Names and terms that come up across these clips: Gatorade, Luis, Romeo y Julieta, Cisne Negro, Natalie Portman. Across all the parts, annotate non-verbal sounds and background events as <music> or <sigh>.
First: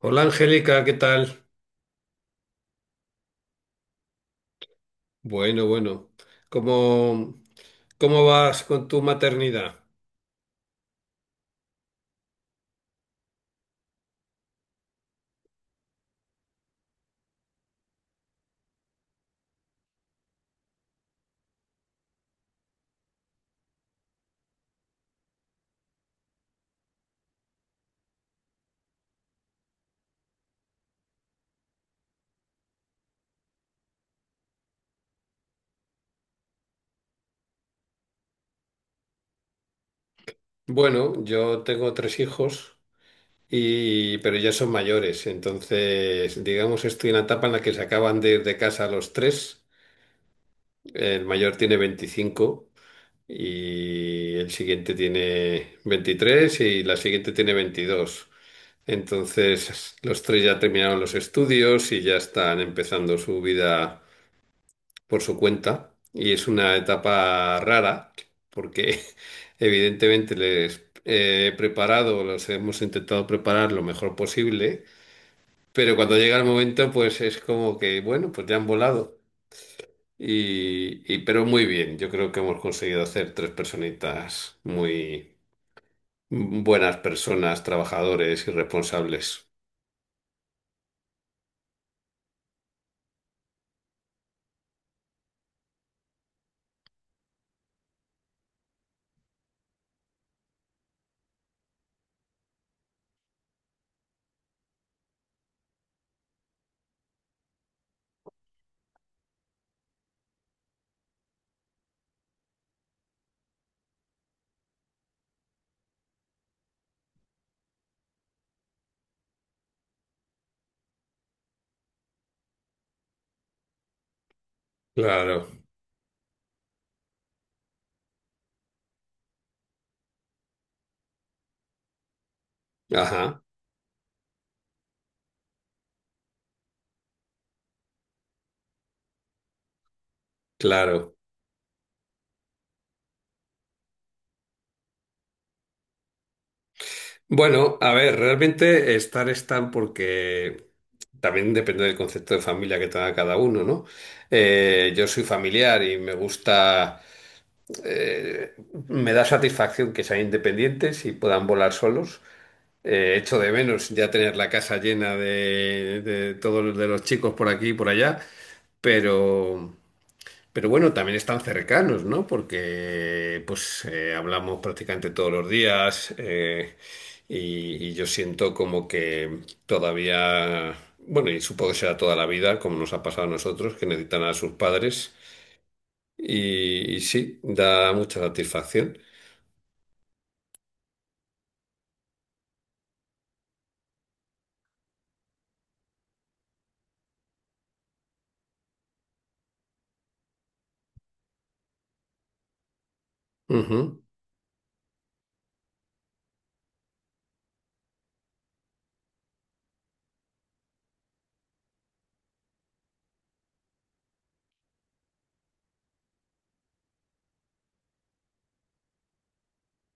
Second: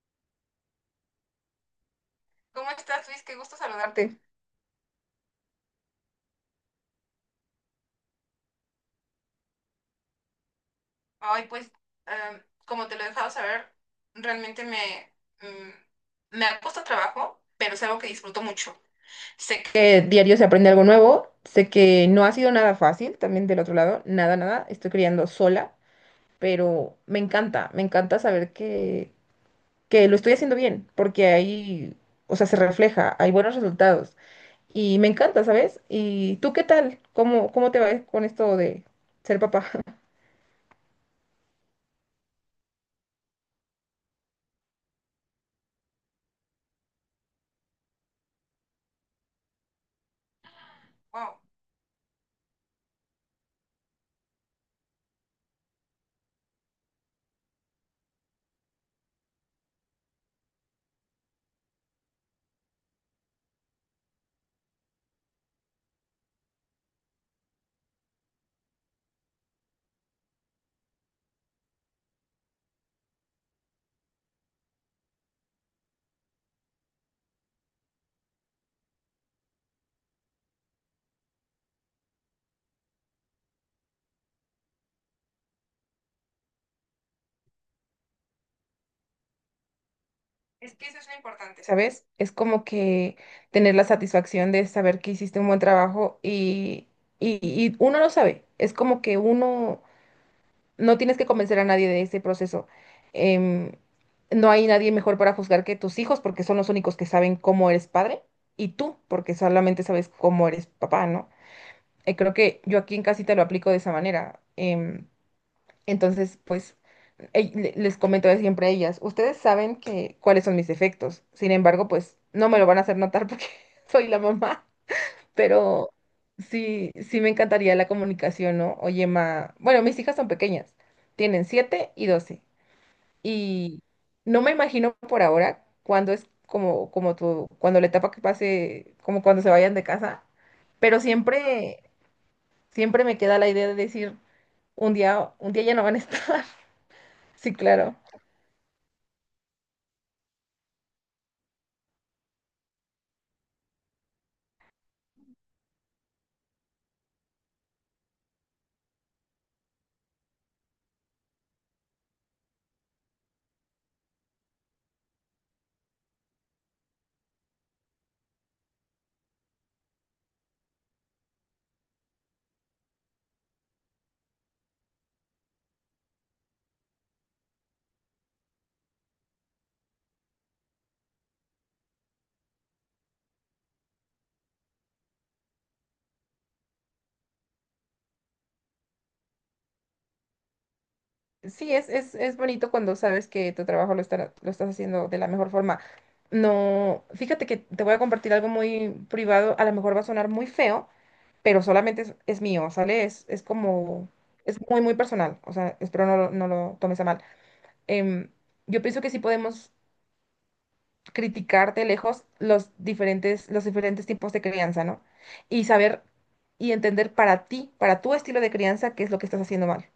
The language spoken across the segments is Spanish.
Hola, Angélica, ¿qué tal? ¿Cómo estás, Luis? Qué gusto saludarte. Bueno, bueno. ¿Cómo, cómo vas con tu maternidad? Ay, pues, como te lo he dejado saber, realmente me ha costado trabajo, pero es algo que disfruto mucho. Sé que diario se aprende algo nuevo, sé que no ha sido nada fácil, también del otro lado, nada, nada, estoy criando sola, pero me encanta saber que lo estoy haciendo bien, porque ahí, o sea, se refleja, hay buenos resultados y me encanta, ¿sabes? ¿Y tú qué tal? ¿Cómo te va con esto de ser papá? <laughs> Bueno, yo tengo tres hijos y pero ya son mayores, entonces digamos estoy en la etapa en la que se acaban de ir de casa los tres. El Wow. mayor tiene 25 y el siguiente tiene 23 y la siguiente tiene 22. Entonces los tres ya terminaron los estudios y ya están empezando su vida por su cuenta y es una etapa rara porque <laughs> evidentemente les he preparado, los hemos intentado preparar lo mejor posible, pero cuando llega el momento pues es como que bueno, pues ya han volado pero muy bien, yo creo que hemos conseguido hacer tres personitas muy buenas personas, trabajadores y responsables. Es que eso es lo importante, ¿sabes? Es como que tener la satisfacción de saber que hiciste un buen trabajo y uno lo sabe. Es como que uno no tienes que convencer a nadie de ese proceso. Em, no hay nadie mejor para juzgar que tus hijos porque son los únicos que saben cómo eres padre y tú porque solamente sabes cómo eres papá, ¿no? Creo que yo aquí en casita lo aplico de esa manera. Entonces, pues, les comento de siempre a ellas, ustedes saben que cuáles son mis defectos. Sin embargo, pues no me lo van a hacer notar porque <laughs> soy la mamá, Claro, pero sí me encantaría la comunicación, ¿no? Oye, ma, bueno, mis hijas son pequeñas, tienen 7 y 12. ajá, Y no me imagino por ahora cuándo es como tu cuando la etapa que pase, como cuando se vayan de casa, pero claro. siempre me queda la idea de decir, un día ya no van a estar. <laughs> Sí, Bueno, a claro. ver, realmente estar están porque también depende del concepto de familia que tenga cada uno, ¿no? Yo soy familiar y me gusta, eh, me da satisfacción que sean independientes y puedan volar solos. Echo de menos ya tener la casa llena de de los chicos por aquí y por allá, pero... Pero bueno, también están cercanos, ¿no? Porque pues hablamos prácticamente todos los días y yo siento como que todavía, bueno, y supongo que será toda la vida, como nos ha pasado a nosotros, que necesitan a sus padres y sí, da mucha satisfacción. Sí, es bonito cuando sabes que tu trabajo lo estás haciendo de la mejor forma. No, fíjate que te voy a compartir algo muy privado, a lo mejor va a sonar muy feo, pero solamente es mío, ¿sale? Es Ujú, como, es muy, muy personal, o sea, espero no lo tomes a mal. Em, yo pienso que sí podemos criticar de lejos los diferentes tipos de crianza, ¿no? Y saber y entender para ti, para tu estilo de crianza, qué es lo que estás haciendo mal.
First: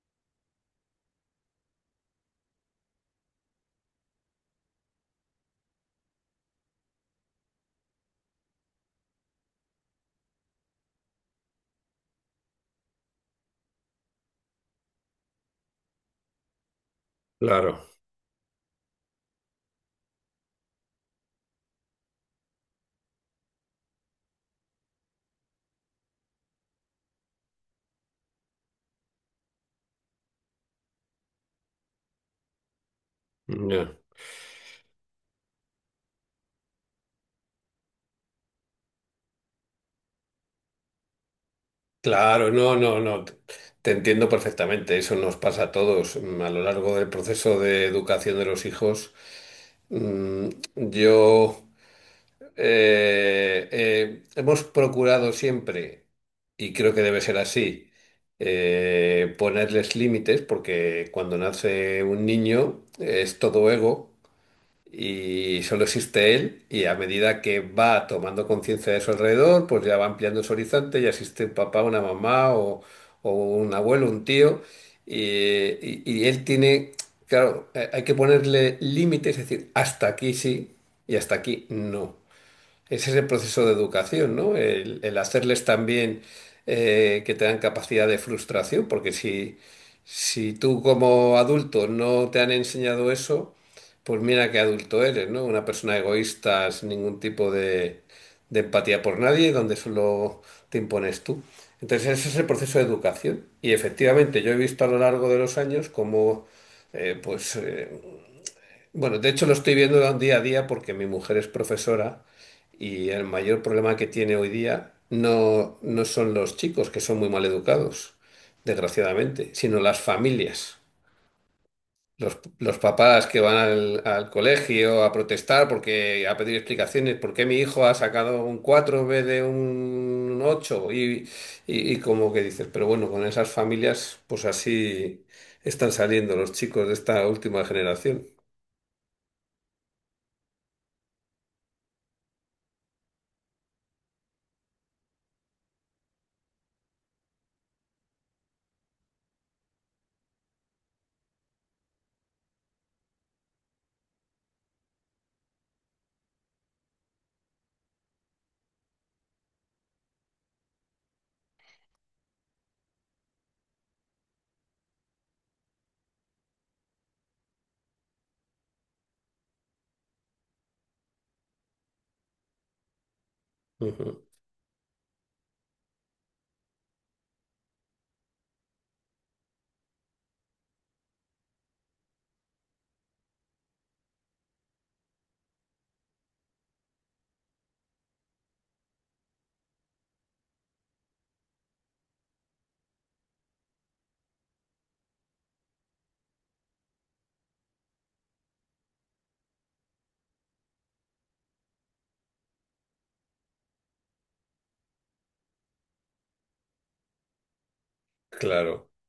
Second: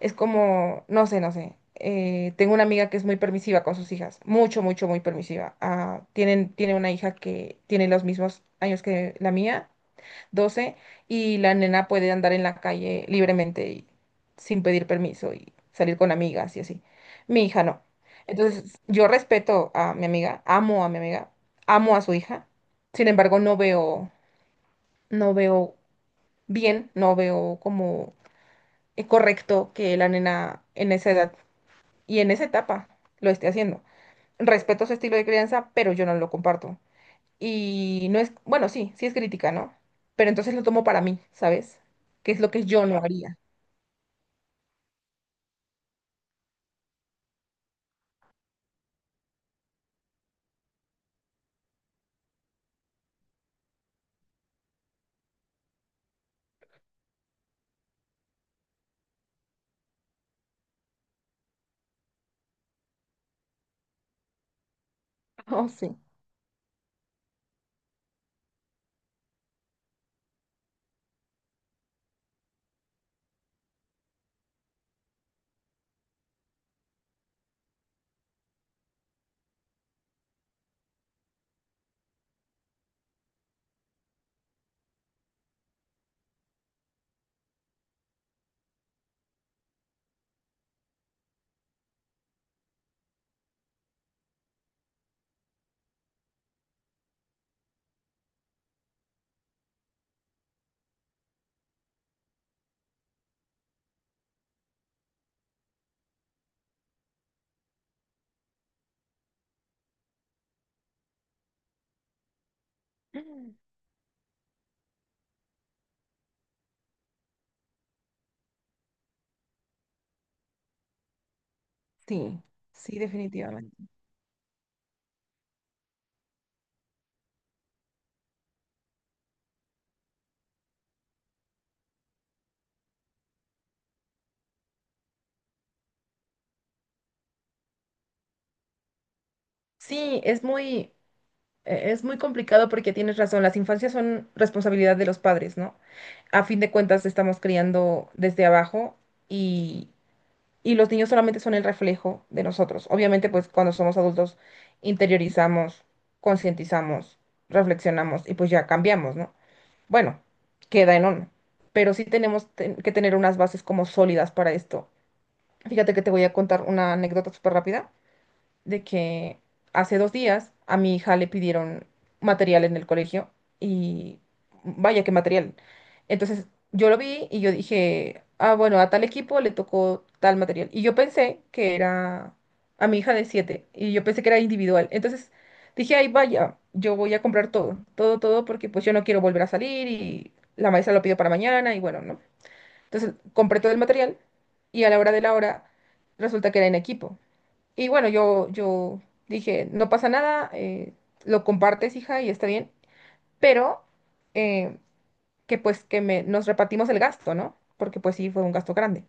Es como, no sé, no sé. Tengo una amiga que es muy permisiva con sus hijas, mucho, mucho, muy permisiva. Ah, tiene una hija que tiene los mismos años que la mía, 12, y la nena puede andar en la calle libremente y sin pedir permiso y salir con amigas y así. Mi hija claro, no. Entonces, yo respeto a mi amiga, amo a mi amiga, amo a su hija. Sin embargo, no veo bien, no veo como correcto que la nena en esa edad y en esa etapa lo esté haciendo. ya. Respeto su estilo de crianza, pero yo no lo comparto. Y no es, bueno, sí, sí es crítica, ¿no? Pero entonces lo tomo para mí, ¿sabes? Que es Claro, lo que no, yo no no, no. Te haría. <laughs> te entiendo perfectamente. Eso nos pasa a todos a lo largo del proceso de educación de los hijos. Mm, Yo hemos procurado siempre, y creo que debe ser así, ponerles límites, porque cuando nace un niño es todo ego y Oh, solo sí. existe él, y a medida que va tomando conciencia de su alrededor, pues ya va ampliando su horizonte, ya existe un papá, una mamá o un abuelo, un tío, y, y él tiene, claro, hay que ponerle límites, es decir, hasta aquí sí y hasta aquí no. Ese es el proceso de educación, ¿no? El hacerles también que tengan capacidad de frustración, porque si, si tú como adulto no te han enseñado eso, pues mira qué adulto eres, ¿no? Una persona egoísta sin ningún tipo de empatía por nadie, donde solo te impones tú. Entonces ese es el proceso de educación. Y efectivamente yo he visto a lo largo de los años cómo eh, pues, eh, bueno, de hecho lo estoy viendo día a día porque mi mujer es profesora y el mayor problema que tiene hoy día no, no son los chicos, que son muy mal educados, desgraciadamente, sino las familias. Sí, Los sí, papás que van definitivamente. al, al colegio a protestar porque a pedir explicaciones, ¿por qué mi hijo ha sacado un 4 en vez de un ocho? Y como que dices, pero bueno, con esas familias pues así están saliendo los chicos de esta última generación. Sí, es muy complicado porque tienes razón, las infancias son responsabilidad de los padres, ¿no? A fin de cuentas estamos criando desde abajo y, y los niños solamente son el reflejo de nosotros. Obviamente, pues cuando somos adultos interiorizamos, concientizamos, reflexionamos y pues ya cambiamos, ¿no? Bueno, queda en uno, pero sí que tener unas bases como sólidas para esto. Fíjate que te voy a contar una anécdota súper rápida de que hace 2 días a mi hija le pidieron material en el colegio y Ujú. vaya qué material. Entonces yo lo vi y yo dije, ah, bueno, a tal equipo le tocó tal material. Y yo pensé que era a mi hija de 7 y yo pensé que era individual. Entonces dije, ay, vaya, yo voy a comprar todo, todo, todo, porque pues yo no quiero volver a salir y la maestra lo pidió para mañana y bueno, ¿no? Entonces compré todo el material y a la hora de la hora resulta que era en equipo. Y bueno, yo dije, no pasa nada, lo compartes, hija, y está bien, pero eh, que pues nos repartimos el gasto, ¿no? Porque pues sí, fue un gasto Claro. grande.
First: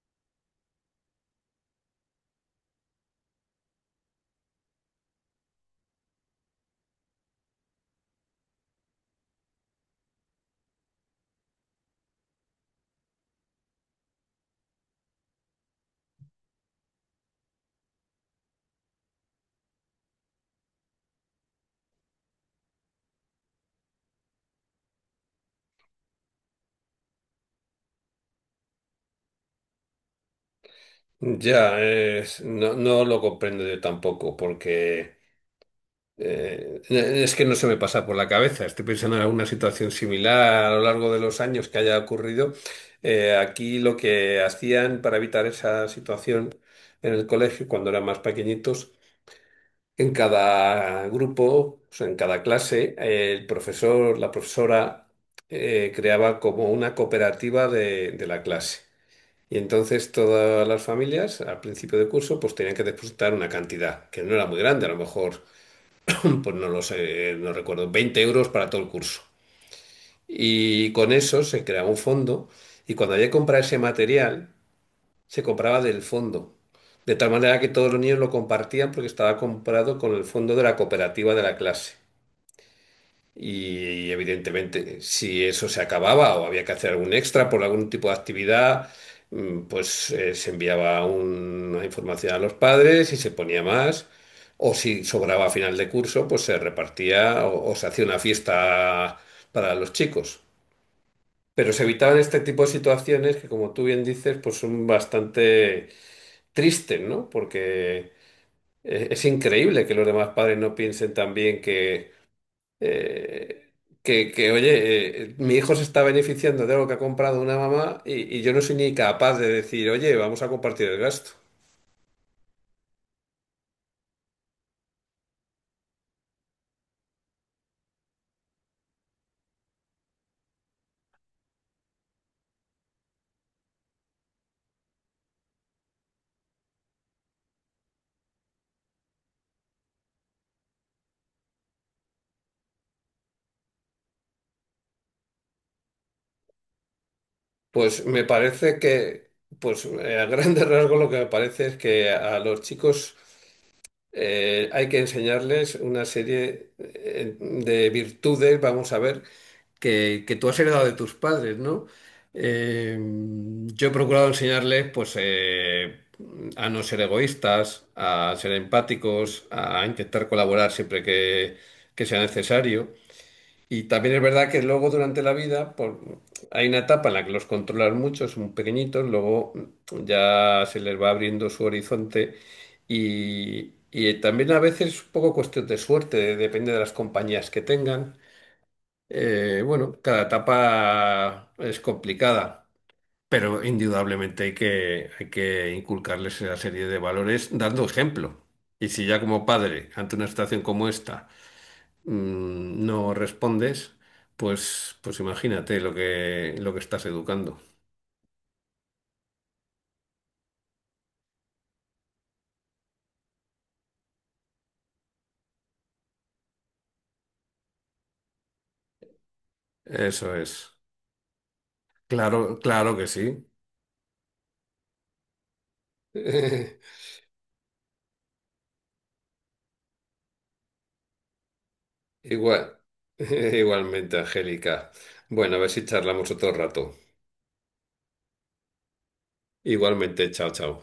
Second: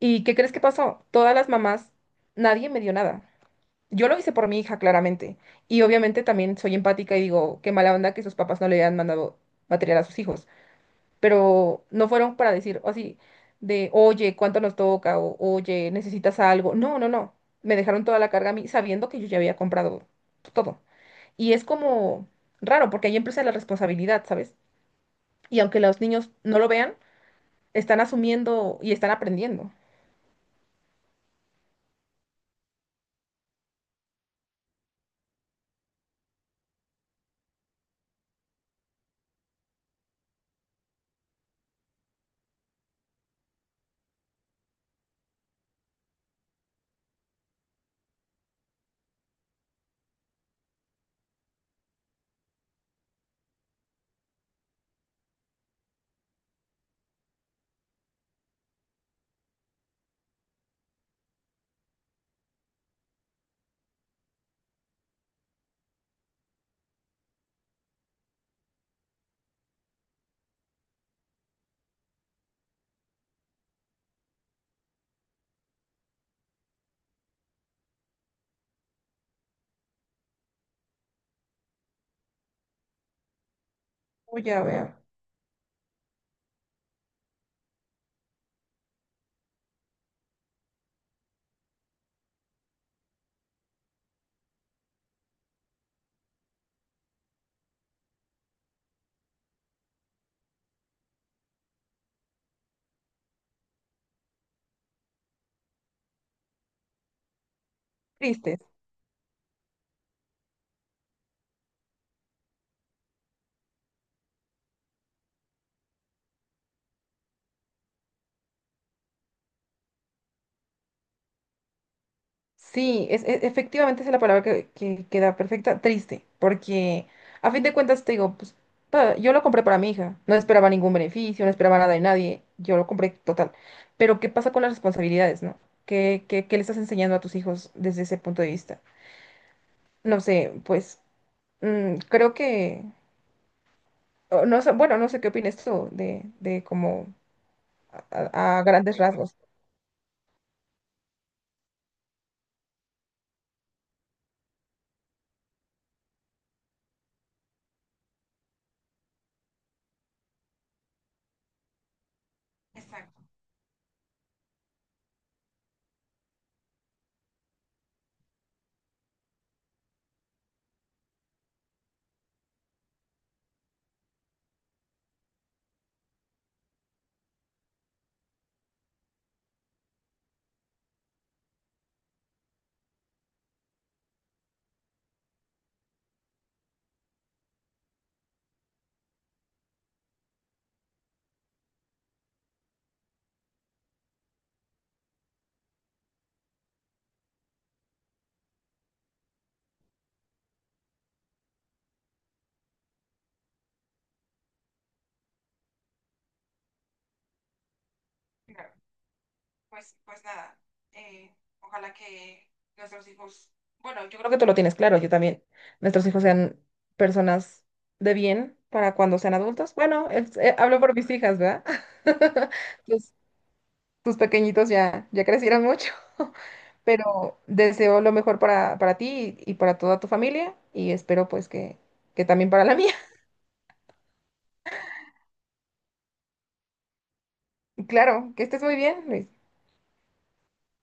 ¿Y qué crees que pasó? Todas las mamás, nadie me dio nada. Yo lo hice por mi hija, claramente. Y obviamente también soy empática y digo, qué mala onda que sus papás no le hayan mandado material a sus hijos, pero no fueron para decir así de, oye, ¿cuánto nos toca? O, oye, ¿necesitas algo? No, no, no. Me dejaron toda la carga a mí sabiendo que yo ya había comprado todo. Y es como raro, porque ahí empieza la responsabilidad, ¿sabes? Y aunque los niños no lo vean, están asumiendo y están aprendiendo. Ya, no, no lo comprendo yo tampoco, porque es que no se me pasa por la cabeza. Estoy pensando en alguna situación similar a lo largo de los años que haya ocurrido. Aquí lo que hacían para evitar esa situación en el colegio, cuando eran más pequeñitos, en cada grupo, o sea, en cada clase, el profesor, la profesora creaba como una cooperativa de la clase. Y entonces todas las familias al principio de curso pues tenían que depositar una cantidad que no era muy grande, a lo mejor, <clears throat> pues no lo sé, no recuerdo, 20 euros para todo el curso. Y con eso se creaba un fondo y cuando había que comprar ese material, se compraba del fondo. De tal manera que todos los niños lo compartían porque estaba comprado con el fondo de la cooperativa de la clase. Y Oh, ya veo. evidentemente, si eso se acababa o había que hacer algún extra por algún tipo de actividad, se enviaba una información a los padres y se ponía más. O si sobraba a final de curso, pues se repartía o se hacía una fiesta para los chicos. Pero se evitaban este tipo de situaciones que, como tú bien dices, pues son bastante tristes, ¿no? Porque Tristes. Es increíble que los demás padres no piensen también eh, que, oye, mi hijo se está beneficiando de algo que ha comprado una mamá y yo no soy ni capaz de decir, oye, vamos a compartir el gasto. Sí, es, efectivamente esa es la palabra que queda perfecta, triste, porque a fin de cuentas te digo, pues yo lo compré para mi hija, no esperaba ningún beneficio, no esperaba nada de nadie, yo lo compré total. Pero ¿qué pasa con las responsabilidades, no? ¿Qué le estás enseñando a tus hijos desde ese punto de vista? No sé, pues creo que, o no sé, bueno, no sé qué opinas tú de como Pues me a parece grandes que, rasgos. pues a grandes <laughs> rasgos lo que me parece es que a los chicos... hay que enseñarles una serie de virtudes, vamos a ver, que tú has heredado de tus padres, ¿no? Eh, yo he procurado enseñarles, pues, a no ser egoístas, a ser empáticos, a intentar colaborar siempre que sea necesario. Y también es verdad que luego durante la vida hay una etapa en la que los controlan mucho, son pequeñitos, luego ya se les va abriendo su horizonte y también a veces es un poco cuestión de suerte, depende de las compañías que tengan. Bueno, cada etapa es complicada, pero indudablemente hay que inculcarles esa serie de valores dando ejemplo. Y si ya como padre, ante una situación como esta, no respondes, pues, pues imagínate lo que estás educando. Pues, pues nada, eh, ojalá que nuestros hijos, bueno, yo creo que tú lo tienes claro, yo también, nuestros hijos sean personas de bien para cuando sean adultos. Bueno, Eso es. hablo por mis hijas, ¿verdad? <laughs> Claro, claro que Tus, sí. tus pequeñitos ya crecieron mucho, <laughs> <laughs> pero deseo lo mejor para ti y para toda tu familia y espero pues que también para la Igual, mía. <laughs> igualmente, Angélica. Bueno, a ver si charlamos otro rato. <laughs> Claro, que estés muy bien, Luis. Igualmente, chao, chao.